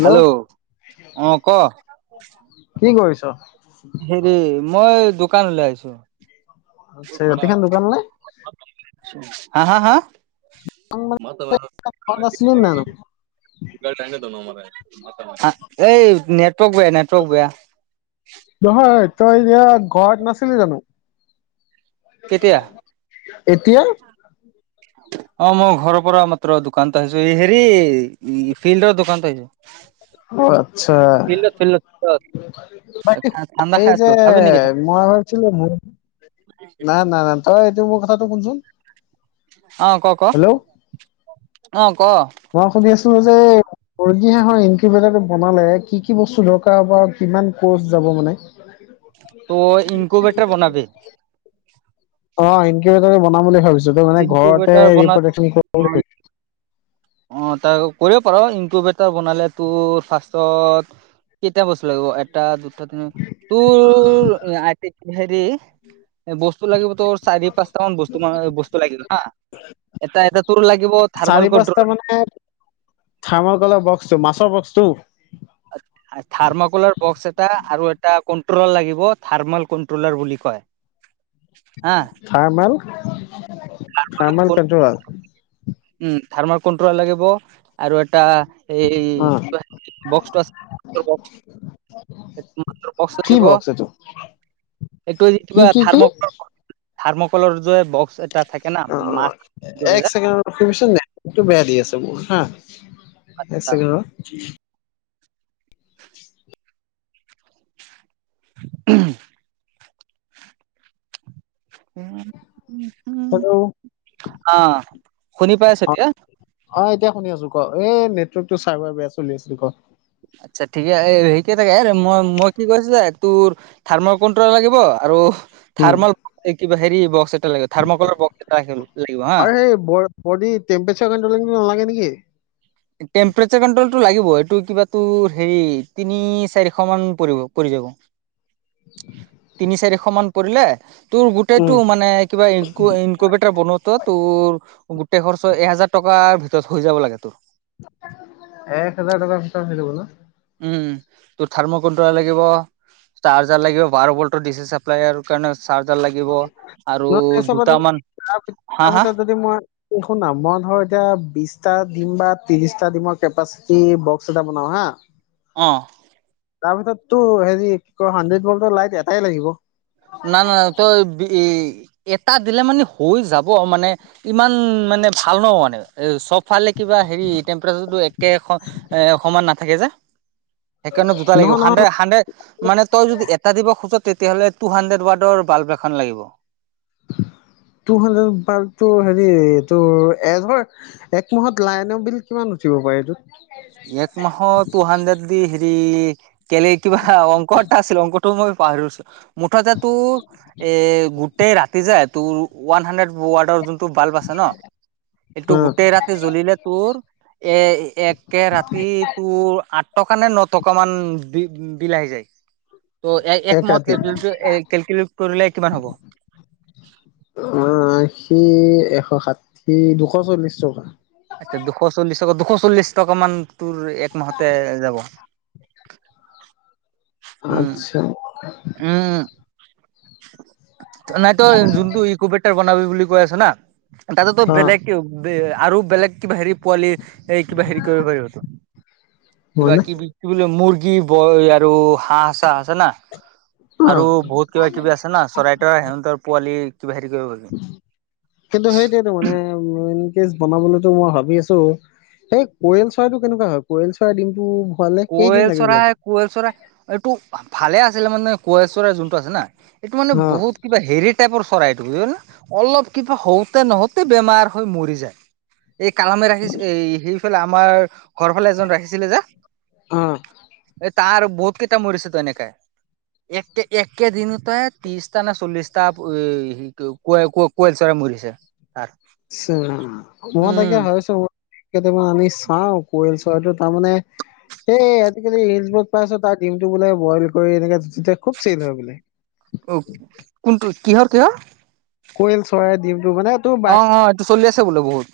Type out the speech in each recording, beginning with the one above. Hello অ ক কি কৰিছ? হেৰি মই দোকান ল আহিছো আচছা ৰাতি খখন দোকান নাই হা হা হা ম ঘৰত আছিলি নে নাই? তমিকাই নটো ন আমাৰ এই নেটৱৰ্ক বেয়া নেটৱৰ্ক বেয়া নহয় তই এতিয়া ঘৰত নাছিলি জানো কেতিয়া এতিয়া অ মোৰ ঘৰৰ পৰা মাত্ৰ দোকানত আহিছো এই হেৰি ফিল্ডৰ দোকানত আহছো আচ্ছা ফিল্ডত ফিল্ডত ঠাণ্ডা এই খাই আছো যে খাবি নেকি মই ভাবছিলো নাই নাই নাই তই এইটো মোৰ কথাটো কুনচোন অ ক ক অহ ক ত যে ৰ্ হকবনালে কি কি বস্তু দকাৰ হ কি মানে ত ইনকোবেটাৰ বনাব অকিট বনাম বুলি ভাবিছো তই মানে ঘৰতে ইনকুবেটাৰ বনা বুলি ভ অ তাৰ কৰিব পাৰো ইনকবটৰ বনালে তোৰ ফাৰ্ষত কেতিয়া বস্তু লাগিব এটা দুটা তিনি তোৰ আই বস্তু লাগিব তোৰ চাৰি পাঁচটা মান বস্তু ম বস্তু লাগিব হা এটা এটা তোৰ লাগিব থাৰ্মেল চাৰি কন্ট্ৰল পাঁচটা মানে থামৰ কলপ ব্সটো মাছৰ বক্সটো থাৰ্মাকুলাৰ বক্স এটা আৰু এ এটা কন্ট্ৰলৰ লাগিব থাৰ্মেল কন্ট্ৰলাৰ বুলি কয় হা থাৰ মেল খামাল কটাল উম থাৰ্মাৰ কট্ৰল লাগিব আৰু এটা এই বক্সটো আছে্ ম কি লাগিব বক্স এইটো এইটোে কি কিবা কি থাৰ কি থাৰ্মকললৰ যে বক্স এটা থাকে ন অ অ এক মাছৰে ছেকেণ্ড বেয়া দিয় আছে ব হা আচ্ছা একক উ উ উ উম হেল্ল' অ আহ শুনি পাই আছোতিয়া অ এতিয়া শুনি আছো ক এ নেটৱৰ্ক টো চাৰ্ভাৰ বেয়া চলি আছিল ক আচ্ছা ঠিকে হেৰি কিে থাকে মই মই কি কৈছো যে তোৰ থাৰ্মৰ কণ্ট্ৰল লাগিব আৰু উম থাৰ্মল কিবা হেৰি বক্স এটা লাগিব থাৰ্ম কৰ বক্স এটা লাগিব হা ম্পাৰ নালাগে নেকি টেম্পৰেচ কণ্ট্ৰল এইটো লাগিব এইটো কিবাটো হেৰি তিনি চাৰিশ মান পৰিব পৰি যাব তিনি চাৰিশ মান পৰিলে তোৰ গোটেইতটো উম মানে কিবা ইক ইনকোবেটৰ বনোতো তোৰ গোটেই খৰচ এহোজাৰ টকাৰ ভিতৰত ত হৈ যাব লাগে তোৰ এক হাজাৰ টকা কিল বোলো উম তোৰ থাৰ্ম কোনট্ৰলা লাগিব চাৰ্জাৰ লাগিব বাৰ বল্টৰ দিছে চাপ্লাইাৰ কাৰণে চাৰ্জাৰ লাগিব আৰু দুটামান হা তাৰ হা ভিতৰত যদি মই শুনাম মন ধৰ এতিয়া বিশটা দিম বা ত্ৰিশটা ডমৰ কেপাচিটি বক্স এটা বনাও হা আহ তাৰপিছততো হেৰি কি কয় হাড্ৰেড বলৰ লাইট এটাই লাগিব ন ন তই এটা দিলে মানে হৈ যাব মানে ইমান মানে ভাল ন মানে চব ফালে কিবা হেৰি টেম্পাৰেচাৰটো একে এ সমমান নাথাকে যে সেইকাৰণে দুটা লাগিব নহয় নহয় হাড্ৰে হাড্ৰেড মানে তই যদি এটা দিব খোজ তেতিয়াহ'লে টু হাণ্ড্ৰেড ৱ্ডৰ বাল্ব এখন লাগিব টু হাড্ৰেড ত হেৰি তোৰ এজৰ এক মাহত লাইনৰ বিল কিমান উঠিব পাৰে এইটো এক মাহ তু হাড্ৰেড দি হেৰি কেলে কিবা অকটা আছিল অক মই পছো মুঠতে তোৰ এ গোটেই ৰাতি যায় তোৰ ওৱান হাড্ৰেড ৱাৰ্ডৰ যোনটো বাল্ব আছে ন এইটো অ গোটেই ৰাতি জ্বলিলে তোৰ এ এক ৰাতি তোৰ আঠ টকা নে ন টকা মান বি বিলাহি যায় ত এক একমাহত ৰাতি কেলকুলেট কৰিলে কিমান হ'ব অ আশী এশ ষাঠি দুশ চল্লিশ টকা আচ্ছা দুশ চল্লিশ দুশ চল্লিশ টকা মান তোৰ একমাহতে যাব আত্ছা আহ নাই তো যোনটো ইকবেটাৰ বনাবি বুলি কৈ আছে না তাতেতো অ বেলেগ আৰু বেলেগ কিবা হেৰি পোৱালি এই কিবা হেৰি কৰিব কৰিব কিবা হয়নে কি কি বুলি মৰ্গ কি বয় আৰু হাঁহ চাহ আছে না অ আৰু বহুত কিবা কিবি আছে ন চৰাই তৰাই সিহঁতৰ পোৱালি কিবা হেৰি কৰিব পাৰি। কিন্তু সেইটেতো মানে উ কে বনাবলৈতো মই ভাবি আছো সেই পৰিয়ল চৰাইতটো কেনেকুৱা হয় কৰিয়ল চৰাই দিনতটো কোৱেল চৰাই কুৱেল চৰাই এইটো ভালে আছিলে মানে কোৱেল চৰাই যোনটো আছে না এইটো মানে অ অ বহুত কিবা হেৰি টেপৰ চৰাইটো ব ন অলপ কিবা হওঁতে নহওঁতে বেমাৰ হৈ মৰি যায় এই কালামে ৰাখি এই সেইফালে আমাৰ ঘৰ ফালে এজন ৰাখিছিলে যে অ এই তাৰ বহুত কেইটা মৰিছে তো এনেকে একে একেদিনতে ত্ৰিশটা নে চল্লিশটাোৱেল চ বুলিছে উ মই তে হয় চ কেইটামান আমি চাওঁ পৰিল চৰাটো তাৰমানে এই আজিকালি পাইছ তাৰ ডিমটো বোলে বইল কৰি এনে খুব চেই্ হয় বোলে অ কোনটো কিহৰ ক কইল চৰাই দিম ত মানে তোৰ ব অ চলি আছে বোলে বহুত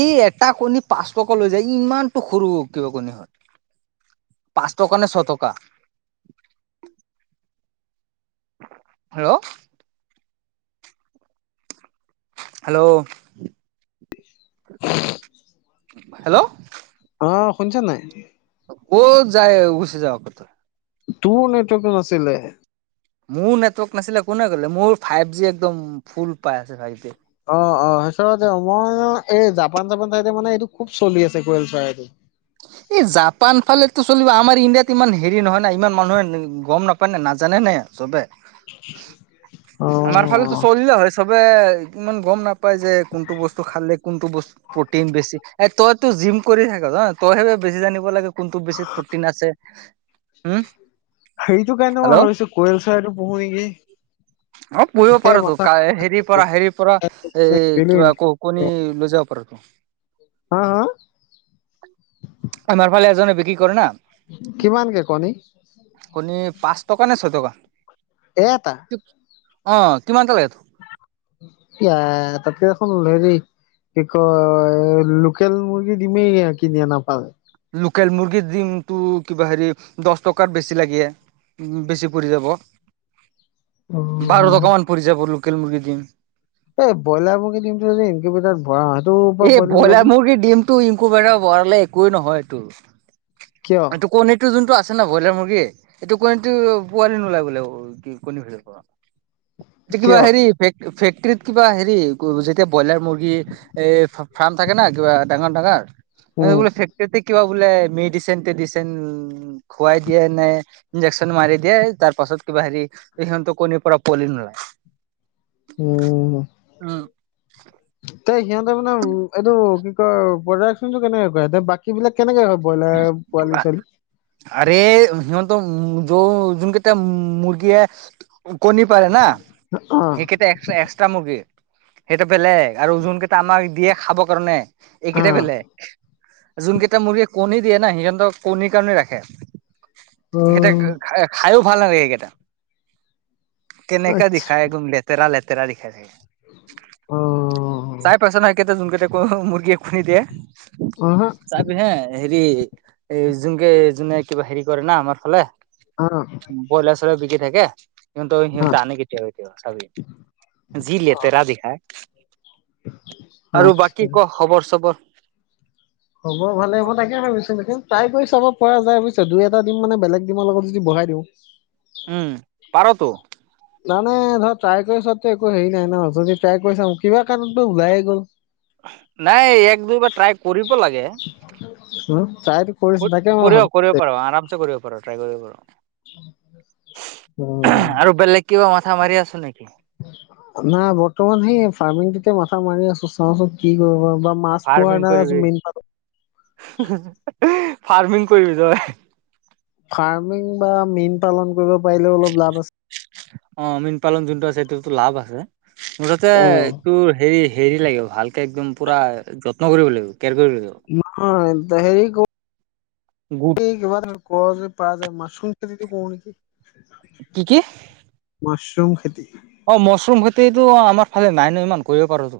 এই এটা কণী পাঁচ ক লৈ যায় ইমানতটো সৰু কিবা কণী হত পাঁচ টকা নে ছ টকা হেল্ল' হেল্ল' [unintelligible] হেল্ল' বাহ অ' শুনিছ নাই অ যায় উচে যা কথা তোৰ নেটৱৰ্কত নাছিলে মোৰ নেটৱৰ্ক নাছিলে কোনে কলে মোৰ ফাইভ জি একদম ফুল পাই আছে ফাইভ জি অ অ সেইচতে মই এই জাপান জাপান চাই মানে এইটো খুব চলি আছে কেল চ এই জাপান ফালে টো চলিব আমাৰ ইণ্ডিয়াত ইমান হেৰি নহয় নাই ইমান মানুহে গম নাপায় নে নাজানে নে চবে আমাৰ ফালেতো অ' চলিল হয় চব ইমান গম নাপাই যে কোনটো বস্তু খালে কোনটো বস্তু প্ৰটিন বেছি তত টো জিম কৰি থাক অ তই সেই বেছি জানিব লাগে কোনটো বেছিত প্ৰটিন আছে উম হেৰিটো কাৰণে মই হেল্ল' ভাবিছো কেল চৰাইতো পঢ়ো নেকি? অ' পুহিব তাকে পাৰোতো মাথা হেৰিৰ পৰা হেৰিৰ পৰা এ কিবা ক কণী লৈ যাব পাৰা। [inaudible] হা-হা আমাৰ ফালে এজনে বিক্ৰী কৰে না। কিমানকে কণী? কণী পাঁচ টকা নে ছয় টকা। এটা। অ কিমানটা লাগে ত এ তাতকে দেখোন হেৰি কি ক লোকেল মুৰ্গী দিমেই কিনি নাপাল লোকেল মুৰ্গীৰ দিম তটো কিবা হেৰি দহ টকাৰ বেছি লাগে উ বেছি পৰি যাব অ বাৰ এই টকামান পৰি যাব লোকেল মুৰ্গী দিম এই ব্ৰইলাৰ মুৰ্গী দিমটো যদি এনক বটাত ভৰা হয় এই ভলা মুৰ্গী ডিমতটো ইমকু বেৰা বৰাে একোৱেই নহয় তো কিয় এইতো কণীতো যোনটো আছে। আছে না ব্ৰইলাৰ মুৰ্গীয়ে এইটো কণীটো পোৱালি নোলাই বোলে কি কণী ভিতৰৰ পৰা কিবা কিয় হেৰি ফেক্টৰত কিবা হেৰি যেতিয়া ব্ৰইলাৰ মুৰ্গী এই ফাৰ্ম থাকে ন' কিবা ডাঙৰ ডাঙাৰ উম এই ফেক্টৰ কিবা বোলে মেডিচন টেডিচন খুৱাই দিয়ে নে ইন্জেকচন মাৰি দিয়ে তাৰ পাছত তাৰ পাছত কিবা হেৰি সিহঁতো কণীৰ পৰা পোৱালি নোলাই উম উম। এ সিহঁতে মানে এইটো কি কয় প্ৰডাকচনটো কেনেকে কৰে বাকী বিলাক কেনেকে হয়। ব্ৰইলাৰ পোৱালি ছোৱালী আৰে সিহঁত উ যো যোন কেইতয়া মুৰ্গীয়ে কণী পাৰে না অ সেইকেইটা এক্সট্ৰা মুৰ্গী সেইটো বেলেগ আৰু ওজন কেইটা আমাক দিয়ে খাবৰ কাৰণে। অ এইকেইটা বেলেগ যোন কেইটা মুৰ্গী। কণী দিয়ে না সিহঁতক কণীৰ কাৰণে ৰাখে সেইকেইটা অ খায়ো ভাল নালাগে এইকেইটা, কেনেকা দিখাই আচ্ছা একদম লেতেৰা লেতেৰা দিখাই থাকে। অ চাই পাইছ নহ কেইতি [unintelligible] মুৰ্গীয়ে কণী দিয়ে। উহু। এ যোনকে যোনে কিবা হেৰি কৰে না আমাৰ ফালে। অ অ বইলাৰ চইলাৰ বিকি থাকে। সিহঁতৰ সিহঁতে আনে কেতিয়াবা কেতিয়াবা চাবি, যি লেতেৰা দেখাই। আৰু আচ্ছা বাকী ক' খবৰ-চবৰ? হব ভালে হব তাকে ভাবিছোঁ তাকে, ট্ৰাই কৰি চাব পৰা যায় বুইছ, দুই এটা ডিম মানে বেলেগ ডিমৰ লগত যদি ভৰাই দিওঁ। উম পাৰতো। নাই নাই, ধৰা ট্ৰাই কৰিচোৱাতটো একো হেৰি নাই ন, যদি ট্ৰাই কৰিছা কিবা কাৰণতো ওলাইয়ে গ'ল। নাই, এক দুইবাৰ ট্ৰাই কৰিব লাগে। হুম। কৰিব কৰিব পাৰ, আৰামছে কৰিব পাৰ ট্ৰাই কৰিব পাৰ। উম উম। আৰু বেলেগ কিবা মাথা মাৰি আছো নেকি না, বৰ্তমান সেই ফাৰ্মিংটোতে মাথা মাৰি আছো, চাওঁচোন কি কৰিব পাও। ফাৰ্মিং কৰিবি। ফাৰ্মিং কৰিবি তই? ফাৰ্মিং বা মীন পালন কৰিব পাৰিলেও অলপ লাভ আছে। অ' মীন পালন যোনটো আছে সেইটো তোৰ লাভ আছে, মুঠতে উম তোৰ হেৰি হেৰি লাগে ভালকে একদম পুৰা যত্ন কৰিব লাগিব। কেয়াৰ কৰিব লাগিব ন তেৰি ক গু এবাৰ কজ প যায় মাছৰুম খেতিটো কৰো নেকি কি কি মাছৰুম খেতি অ মছৰুম খেতিতটো আমাৰ ফালে নাই ন ইমান কৰিব পাৰোতো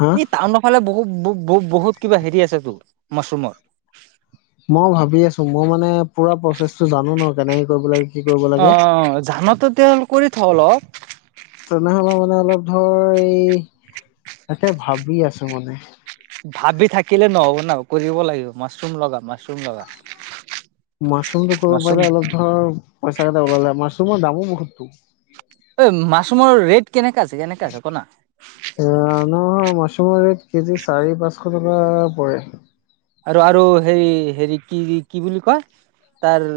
হা এই টাউনৰ ফালে বহু ব ব-বহুত কিবা হেৰি আছেতো মাছৰুমৰ। মই ভাবি আছো মই মানে পুৰা প্ৰচেছটো জানো ন কেনেকে কৰিব লাগি অ ধানতো তেল কৰি থওঁ অলপ। তেনেহলে মানে অলপ ধৰ এই তে ভাবি আছোঁ মানে। ভাবি থাকিলে নহ'ব ন কৰিব লাগিব মাছৰুম লগা মাছৰুম লগা। মাছৰুমটো কৰিব মাছৰুম পাৰিলে অলপ ধৰ পইচা কেইটা ওলালে মাছৰুমৰ দামো বহুতো এই মাছৰুমৰ ৰেট কেনেকাে আছে কেনেকাে আছে কনা এ নহয় মাছৰুমৰ ৰেট কেজি চাৰি পাঁচশ টকা পৰে আৰু আৰু হে হেৰি কি কি বুলি কয় তাৰ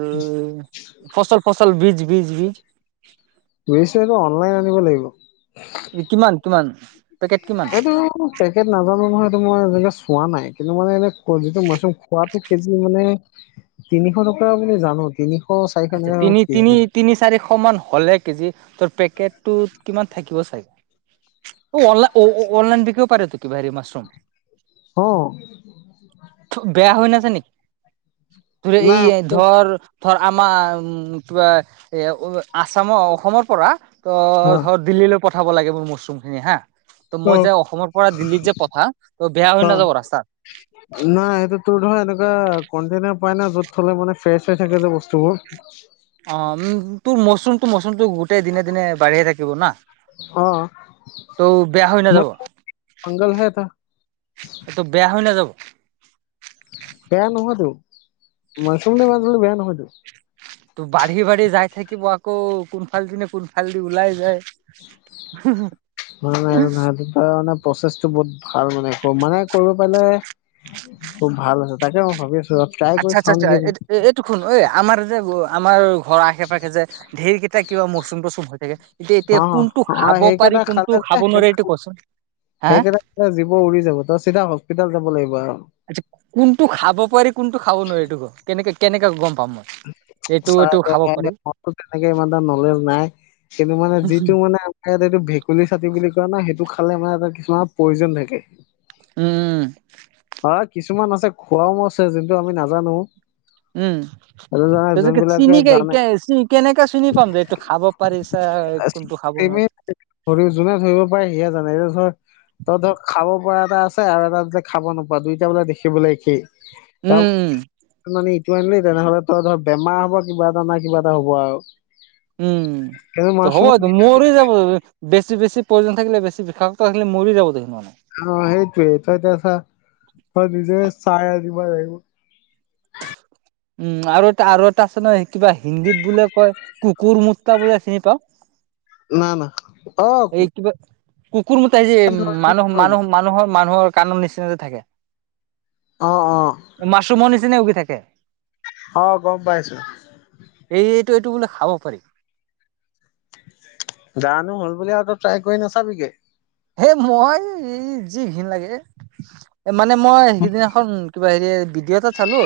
ফচল ফচল বীজ বীজ বীজ কৰিছে এইটো অনলাইন আনিব লাগিব তোমান এইটো পেকেট নাজানো নহয় এইটো মই এনেকে চোৱা নাই কিন্তু মানে এনে যিটো মাছৰুম খোৱাাতটো কেজি মানে তিনিশ টকা বুলি জানো তিনিশ চাৰিশ আচ্ছা এনেকা তিনি তিনি কেজি তিনি চাৰিশ মান হলে কেজি তোৰ পেকটটোত কিমান থাকিব চাগেল অনলাইন বিকিব পাৰে ত কি ভাৰি মছৰুম হ বেয়া হৈ নছে নেকি ত এই নাই ধৰ ধৰা [unintelligible] পঠাব অ লাগে মোৰ মছচৰুমখিনি হাঁ ত মই অ যে অসমৰ পৰা দিল্লীত যে পঠা ত বেয়া হৈ অ নাযাব ৰাস্তা নাই সেইটো তোৰ হয় এনেকুৱা কণটেনা উপায় নাই য'ত থলে মানে ফ্ৰেছ হৈ থাকে যে বস্তুবোৰ অ উম তোৰ মচৰুমটো মচৰুমতটো গোটেই দিনে দিনে বাঢ়িয়ে থাকিব না অ তৌ বেয়া হৈ মই নাযাব ফাংগালহে এটা তটো বেয়া হৈ নাযাব বেয়া নহয়তো মাছৰুম নে মানছলে বেয়া নহয়তো ত বাঢ়ি বাঢ়ি যাই থাকিব আকৌ কোনফালদি নে কোনফালদি ওলাই যায় [unintelligible] নাই নাইটো নাই সটো মে প্ৰচেছটো ব ভাল মানে মানে কৰিব পেলে খুব ভাল আছে তাকে মই ভাবি আছো ট্ৰাই কৰি আচ্ছা আচ্ছা চাওঁ আচ্ছা নেকি এই এইটোুু ঐ আমাৰ যে আমাৰ ঘৰ আশে পাশে যে ধেৰকেইটা কিবা মচুম তচুম হৈ থাকে এতিয়া এতিয়া অ কোনটো অ খাব পাৰি সেইকেইটা কোনটো খালে খাব যে নোৱাৰি এইটো কচোন হা সেইকেইটা জীিব উৰি যাব তই চিধা হস্পিতোল যাব লাগিব আৰু আচ কোনটো খাব পাৰি কোনটো খাব নোৱাৰি এইটোোকো কেনেকে কেনেকে গম পাম মই এইটো এইটো খাব চাই পাৰি মনতো তেনেকে ইমান এটা নলেজ নাই সন্তটো মানে যিটো মানে আমাৰ ইয়াত এইটো ভেকুলী চাতি বুলি কয় ন সেইটো খালে মানে এটা কিছুমান প্ৰয়োজন থাকে উম অ কিছুমান আছে খোৱাও আছে যোনটো আমি নাজানো উম ততিকে যোনবিলাকে চিনিে কে জানে কেনেকাে চিনি পাম যে এইটো খাব পাৰিছ কোনটো খাব নোৱাৰি শৰীৰ যোনে ধৰিব পাৰেি জান এই ধৰ ত ধৰ খাব পৰা এটা আছে আৰু এটা যে খাব নোপোৱা দুইটা বোলে দেখিবলৈলে সি উম উ আনিলি তেনেহলে তই ধৰ বেমাৰ হ'ব কিবা এটা নাই কিবা এটা হ'ব আৰু উম কিন্তু মাছৰুম হব মৰি যাব বেছি বেছি প্ৰোজন থাকে বেছি বিষাকক্ত থাকে ম যাব দে সিমান অ সেইটোয়েই তই এতিয়া আ চা তই নিজে চাই আ দিব লাগিব [unintelligible] উম আৰু এটা আৰু এটা আছে নহয় কিবা হিন্দীত বুল কয় কুকুৰ মুত্তা বোলে চিনি পাও ন না অ কোন মতোই যে মানুহ মানুহ কৰিলো মানুহৰ মানুহৰ কানৰ নিচিনাতে থাকে অ অ মছুম নিচিনেে উগি থাকে অ গম পাইছো এই এইটো বোলে খাব পাৰি জানো হল বুলি আৰুত ট্ৰাই কৰি নাচাবিকে হে মই যি ঘিণ লাগে এ মানে মই সেইকেইদিনাখন কিবা হেৰি বিডিঅ এটা চালো